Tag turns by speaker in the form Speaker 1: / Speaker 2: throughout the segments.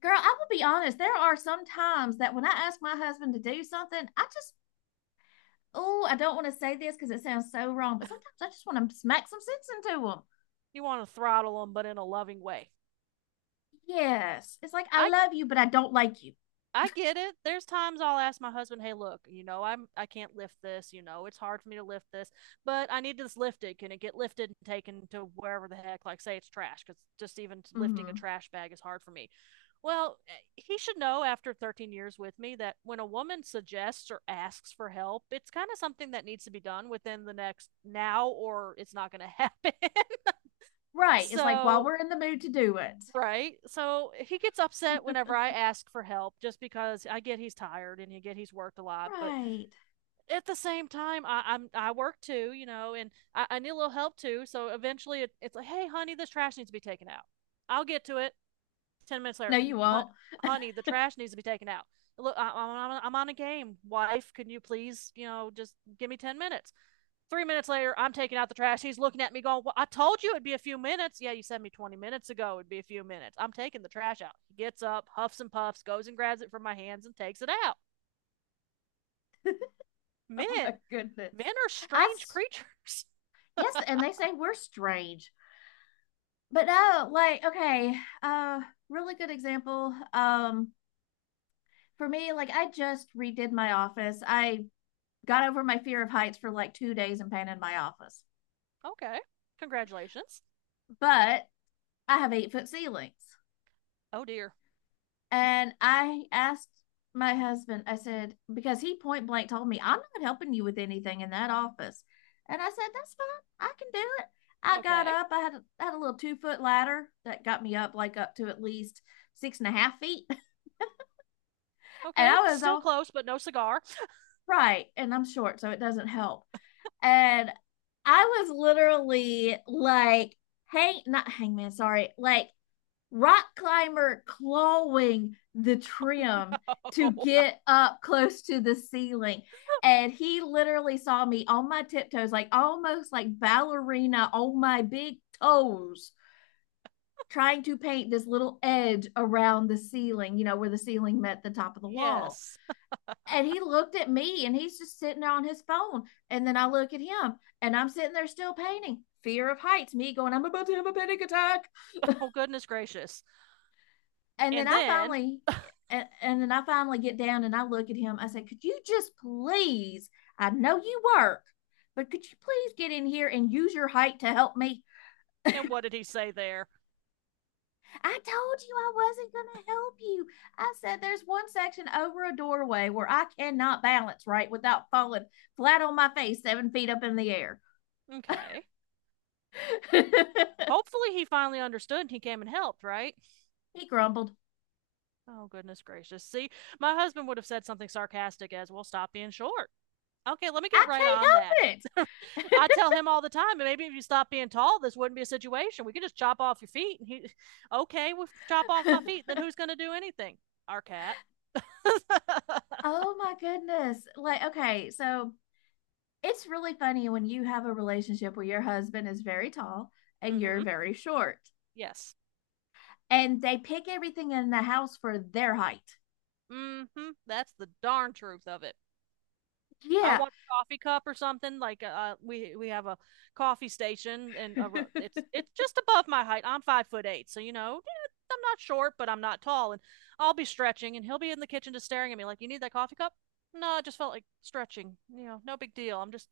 Speaker 1: Girl, I will be honest. There are some times that when I ask my husband to do something, I just, oh, I don't want to say this because it sounds so wrong, but sometimes I just want to smack some sense into him.
Speaker 2: You want to throttle them, but in a loving way.
Speaker 1: Yes. It's like, I
Speaker 2: I
Speaker 1: love you, but I don't like you.
Speaker 2: I get it. There's times I'll ask my husband, "Hey, look, you know, I can't lift this. You know, it's hard for me to lift this, but I need to just lift it. Can it get lifted and taken to wherever the heck? Like, say it's trash, because just even lifting a
Speaker 1: Hmm.
Speaker 2: trash bag is hard for me." Well, he should know after 13 years with me that when a woman suggests or asks for help, it's kind of something that needs to be done within the next now or it's not going to happen.
Speaker 1: Right. It's like, while
Speaker 2: so
Speaker 1: we're in the mood to do it.
Speaker 2: Right. So he gets upset whenever I ask for help just because I get he's tired and you get he's worked a lot. But
Speaker 1: Right.
Speaker 2: at the same time, I work too, you know, and I need a little help too. So eventually it's like, hey, honey, this trash needs to be taken out. I'll get to it. 10 minutes
Speaker 1: No,
Speaker 2: later,
Speaker 1: you
Speaker 2: "Hon-
Speaker 1: won't.
Speaker 2: honey, the trash needs to be taken out. Look, I'm on a game. Wife, can you please, just give me 10 minutes? 3 minutes later, I'm taking out the trash. He's looking at me going, "Well, I told you it'd be a few minutes." Yeah, you said me 20 minutes ago it'd be a few minutes. I'm taking the trash out. He gets up, huffs and puffs, goes and grabs it from my hands and takes it out.
Speaker 1: Oh my
Speaker 2: Men,
Speaker 1: goodness.
Speaker 2: Men are
Speaker 1: I,
Speaker 2: strange
Speaker 1: s-
Speaker 2: creatures.
Speaker 1: yes, and they say we're strange. But no, like, okay, uh, really good example. For me, like I just redid my office. I got over my fear of heights for like 2 days and painted my office.
Speaker 2: Okay. Congratulations.
Speaker 1: But I have 8 foot ceilings.
Speaker 2: Oh dear.
Speaker 1: And I asked my husband, I said, because he point blank told me, I'm not helping you with anything in that office. And I said, that's fine. I can do it. I got
Speaker 2: Okay.
Speaker 1: up. I had, had a little 2 foot ladder that got me up like up to at least 6.5 feet. And
Speaker 2: Okay.
Speaker 1: I was
Speaker 2: Still
Speaker 1: all
Speaker 2: close, but no cigar.
Speaker 1: right. And I'm short, so it doesn't help. And I was literally like, hang, not hangman, sorry, like rock climber clawing the trim to
Speaker 2: Oh,
Speaker 1: get up close to the ceiling. And he literally saw me on my tiptoes, like almost like ballerina on my big toes, trying to paint this little edge around the ceiling, you know, where the ceiling met the top of the wall.
Speaker 2: yes.
Speaker 1: And he looked at me and he's just sitting there on his phone. And then I look at him and I'm sitting there still painting. Fear of heights, me going, I'm about to have a panic attack.
Speaker 2: Oh, goodness gracious.
Speaker 1: and then
Speaker 2: And
Speaker 1: I
Speaker 2: then,
Speaker 1: finally and then I finally get down and I look at him. I say, could you just please? I know you work, but could you please get in here and use your height to help me?
Speaker 2: and what did he say there?
Speaker 1: I told you I wasn't going to help you. I said, there's one section over a doorway where I cannot balance right without falling flat on my face, 7 feet up in the air.
Speaker 2: Okay.
Speaker 1: He
Speaker 2: Hopefully he finally understood and he came and helped, right?
Speaker 1: grumbled,
Speaker 2: Oh, goodness gracious. See, my husband would have said something sarcastic as, well, stop being short. Okay, let me get right
Speaker 1: I
Speaker 2: on that. I
Speaker 1: can't
Speaker 2: tell him all the time, maybe if you stop being tall, this wouldn't be a situation. We could just chop off your feet. And he, okay, we'll chop off my
Speaker 1: help
Speaker 2: feet. Then
Speaker 1: it.
Speaker 2: who's going to do anything? Our cat. Mm
Speaker 1: Oh my goodness. Like, okay, so it's really funny when you have a relationship where your husband is very tall and you're
Speaker 2: hmm.
Speaker 1: very short
Speaker 2: Yes.
Speaker 1: and they pick everything in the house for their height.
Speaker 2: Mm hmm. That's the darn truth of it. I
Speaker 1: Yeah.
Speaker 2: want a coffee cup or something. Like we have a coffee station, and it's just above my height. I'm 5 foot eight, so you know, yeah, I'm not short, but I'm not tall, and I'll be stretching, and he'll be in the kitchen just staring at me like, "You need that coffee cup?" No, I just felt like stretching. You know, no big deal. I'm just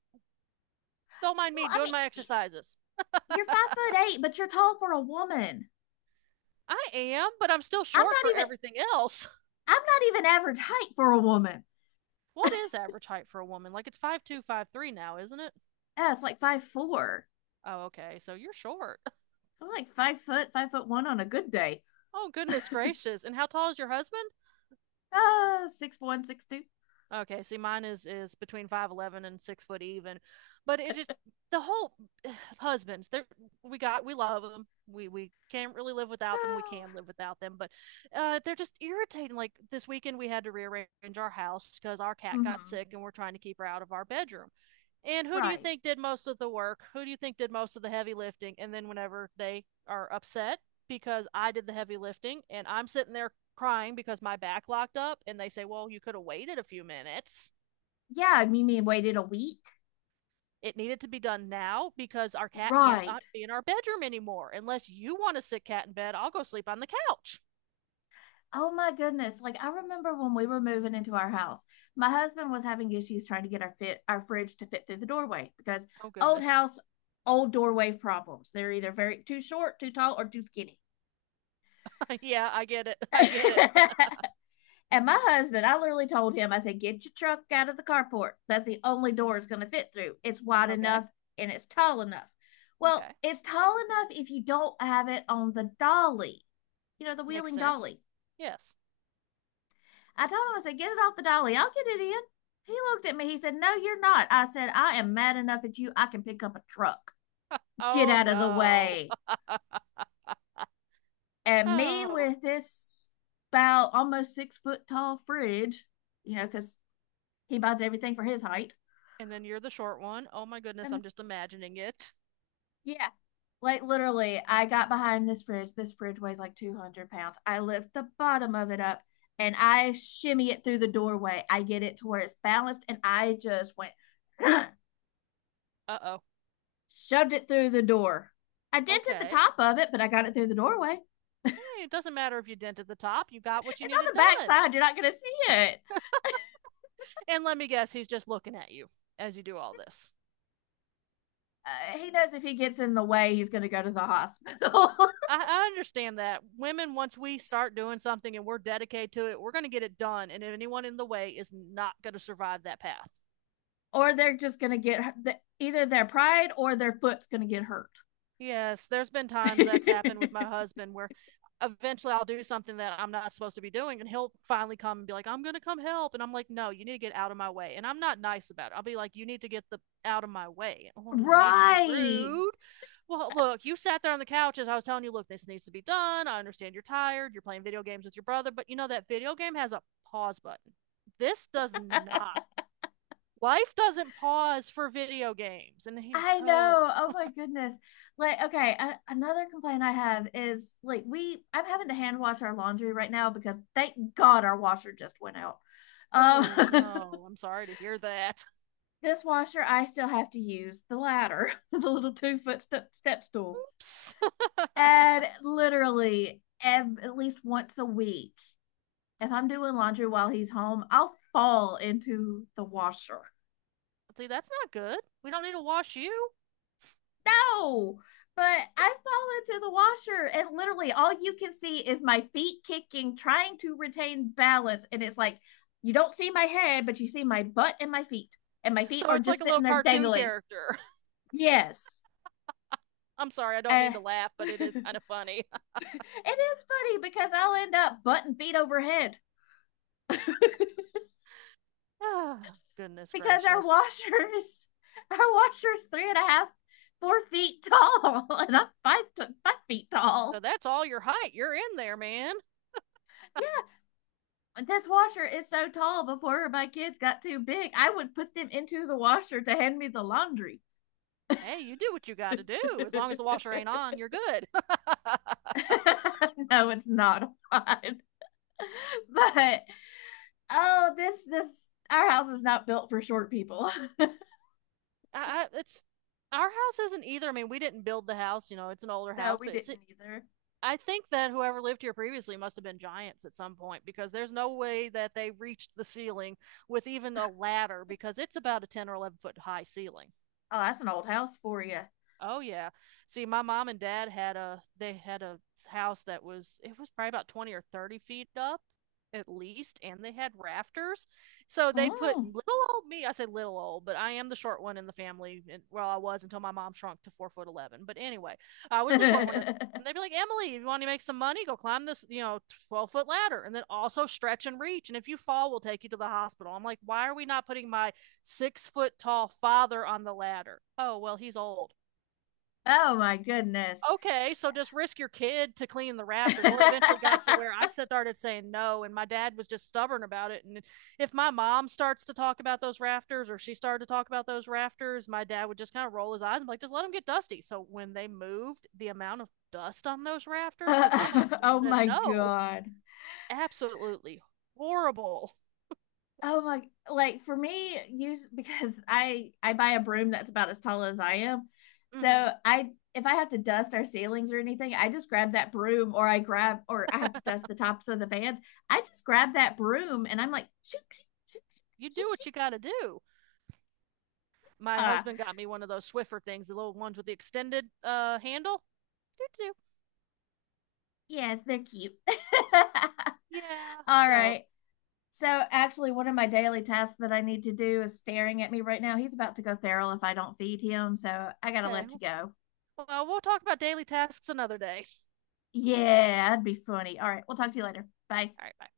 Speaker 2: Don't mind me
Speaker 1: Well, I
Speaker 2: doing my
Speaker 1: mean,
Speaker 2: exercises.
Speaker 1: you're 5'8", but you're tall for a woman.
Speaker 2: I am, but I'm still
Speaker 1: I'm
Speaker 2: short
Speaker 1: not
Speaker 2: for
Speaker 1: even
Speaker 2: everything else.
Speaker 1: I'm not even average height for a woman.
Speaker 2: What is average height for a woman? Like it's 5'2", 5'3" now, isn't it?
Speaker 1: Yeah, it's like 5'4".
Speaker 2: Oh, okay. So you're short.
Speaker 1: I'm like five foot, 5'1" on a good day.
Speaker 2: Oh, goodness gracious. And how tall is your husband?
Speaker 1: 6'1", 6'2".
Speaker 2: Okay, see, mine is between 5'11" and 6 foot even, but it is the whole husbands. They're we love them. We can't really live without them. We
Speaker 1: Oh.
Speaker 2: can live without them, but they're just irritating. Like this weekend, we had to rearrange our house because our cat got
Speaker 1: Mm-hmm.
Speaker 2: sick, and we're trying to keep her out of our bedroom. And who do you
Speaker 1: Right.
Speaker 2: think did most of the work? Who do you think did most of the heavy lifting? And then whenever they are upset because I did the heavy lifting and I'm sitting there crying because my back locked up and they say, "Well, you could have waited a few minutes."
Speaker 1: Yeah, you mean waited a week?
Speaker 2: It needed to be done now because our cat
Speaker 1: Right.
Speaker 2: cannot be in our bedroom anymore. Unless you want to sit cat in bed, I'll go sleep on the couch.
Speaker 1: Oh my goodness. Like I remember when we were moving into our house, my husband was having issues trying to get our fit our fridge to fit through the doorway because
Speaker 2: Oh
Speaker 1: old
Speaker 2: goodness.
Speaker 1: house, old doorway problems. They're either very too short, too tall, or too skinny.
Speaker 2: Yeah, I get it. I
Speaker 1: And
Speaker 2: get it.
Speaker 1: my husband, I literally told him, I said, get your truck out of the carport. That's the only door it's gonna fit through. It's wide
Speaker 2: Okay.
Speaker 1: enough and it's tall enough. Well,
Speaker 2: Okay.
Speaker 1: it's tall enough if you don't have it on the dolly, you know, the
Speaker 2: Makes
Speaker 1: wheeling
Speaker 2: sense.
Speaker 1: dolly.
Speaker 2: Yes.
Speaker 1: I told him, I said, get it off the dolly. I'll get it in. He looked at me. He said, no, you're not. I said, I am mad enough at you. I can pick up a truck. Get
Speaker 2: Oh
Speaker 1: out of the
Speaker 2: no.
Speaker 1: way. And me
Speaker 2: Oh.
Speaker 1: with this about almost 6 foot tall fridge, you know, because he buys everything for his height.
Speaker 2: And then you're the short one. Oh my goodness,
Speaker 1: And,
Speaker 2: I'm just imagining it.
Speaker 1: yeah, like literally, I got behind this fridge. This fridge weighs like 200 pounds. I lift the bottom of it up and I shimmy it through the doorway. I get it to where it's balanced and I just went
Speaker 2: Uh oh.
Speaker 1: shoved it through the door. I dented the
Speaker 2: Okay.
Speaker 1: top of it, but I got it through the doorway.
Speaker 2: Hey, it doesn't matter if you dent at the top, you got what you
Speaker 1: It's on the
Speaker 2: needed
Speaker 1: back
Speaker 2: done.
Speaker 1: side. You're not going to see it.
Speaker 2: And let me guess, he's just looking at you as you do all this.
Speaker 1: He knows if he gets in the way, he's going to go to the hospital,
Speaker 2: I understand that women, once we start doing something and we're dedicated to it, we're going to get it done. And anyone in the way is not going to survive that path.
Speaker 1: or they're just going to either their pride or their foot's going to get hurt.
Speaker 2: Yes, there's been times that's happened with my husband where eventually I'll do something that I'm not supposed to be doing, and he'll finally come and be like, I'm going to come help. And I'm like, no, you need to get out of my way. And I'm not nice about it. I'll be like, you need to get the out of my way. Oh, no need to be
Speaker 1: Right.
Speaker 2: rude. Well, look, you sat there on the couch as I was telling you, look, this needs to be done. I understand you're tired. You're playing video games with your brother, but you know that video game has a pause button. This does not. Life doesn't pause for video games. And he,
Speaker 1: I
Speaker 2: oh,
Speaker 1: know. Oh my goodness. Like, okay, another complaint I have is like we I'm having to hand wash our laundry right now because thank God our washer just went out. Um
Speaker 2: oh no, I'm sorry to hear that.
Speaker 1: This washer, I still have to use the ladder, the little 2 foot step stool.
Speaker 2: Oops.
Speaker 1: And literally, at least once a week, if I'm doing laundry while he's home, I'll fall into the washer.
Speaker 2: See, that's not good. We don't need to wash you.
Speaker 1: No, but I fall into the washer, and literally all you can see is my feet kicking, trying to retain balance. And it's like you don't see my head, but you see my butt and my feet
Speaker 2: So
Speaker 1: are
Speaker 2: it's like
Speaker 1: just
Speaker 2: a
Speaker 1: sitting
Speaker 2: little
Speaker 1: there
Speaker 2: cartoon
Speaker 1: dangling.
Speaker 2: character.
Speaker 1: Yes.
Speaker 2: I'm sorry, I don't
Speaker 1: Uh,
Speaker 2: mean to laugh, but it is kind of funny.
Speaker 1: it is funny because I'll end up butt and feet overhead
Speaker 2: Ah, goodness
Speaker 1: because our
Speaker 2: gracious.
Speaker 1: washers, our washer's 3.5, 4 feet tall, and I'm five to, 5 feet
Speaker 2: So
Speaker 1: tall.
Speaker 2: that's all your height. You're in there, man.
Speaker 1: Yeah, this washer is so tall. Before my kids got too big, I would put them into the washer to hand me the laundry.
Speaker 2: Hey, you do what you got to do.
Speaker 1: No,
Speaker 2: As long as the washer ain't on, you're good. I,
Speaker 1: it's not odd, but oh, this our house is not built for short people.
Speaker 2: it's our house isn't either. I mean, we didn't build the house, you know, it's an older
Speaker 1: No,
Speaker 2: house,
Speaker 1: we
Speaker 2: but it's
Speaker 1: didn't either.
Speaker 2: I think that whoever lived here previously must have been giants at some point because there's no way that they reached the ceiling with even a ladder because it's about a 10 or 11-foot high ceiling.
Speaker 1: Oh, that's an old house for you.
Speaker 2: Oh yeah. See, my mom and dad had a they had a house that was it was probably about 20 or 30 feet up at least and they had rafters. So they'd put
Speaker 1: Mm.
Speaker 2: little old me, I say little old, but I am the short one in the family and well I was until my mom shrunk to 4 foot 11. But anyway, I was the short one at the, and they'd be like, "Emily, if you want to make some money, go climb this, you know, 12-foot ladder and then also stretch and reach and if you fall, we'll take you to the hospital." I'm like, "Why are we not putting my 6-foot tall father on the ladder?" Oh, well, he's old,
Speaker 1: Oh my goodness.
Speaker 2: okay, so just risk your kid to clean the rafters. Well, it eventually got to where I started saying no, and my dad was just stubborn about it. And if my mom starts to talk about those rafters or she started to talk about those rafters, my dad would just kind of roll his eyes and be like, just let them get dusty. So when they moved, the amount of dust on those rafters, because my mom just
Speaker 1: Oh
Speaker 2: said
Speaker 1: my
Speaker 2: no,
Speaker 1: God.
Speaker 2: absolutely horrible.
Speaker 1: Oh my, like for me, use because I buy a broom that's about as tall as I am.
Speaker 2: Mm-hmm.
Speaker 1: So I if I have to dust our ceilings or anything, I just grab that broom or I have to dust the tops of the fans. I just grab that broom and I'm like, shoot, shoot, shoot,
Speaker 2: You
Speaker 1: shoot,
Speaker 2: do
Speaker 1: shoot, shoot.
Speaker 2: what you got to do. My
Speaker 1: Ah,
Speaker 2: husband got me one of those Swiffer things, the little ones with the extended handle. Doo-doo.
Speaker 1: yes, they're cute.
Speaker 2: Yeah.
Speaker 1: All
Speaker 2: So
Speaker 1: right. So actually, one of my daily tasks that I need to do is staring at me right now. He's about to go feral if I don't feed him, so I gotta
Speaker 2: okay.
Speaker 1: let you go.
Speaker 2: Well, we'll talk about daily tasks another day.
Speaker 1: Yeah, that'd be funny. All right, we'll talk to you later. Bye.
Speaker 2: All right, bye.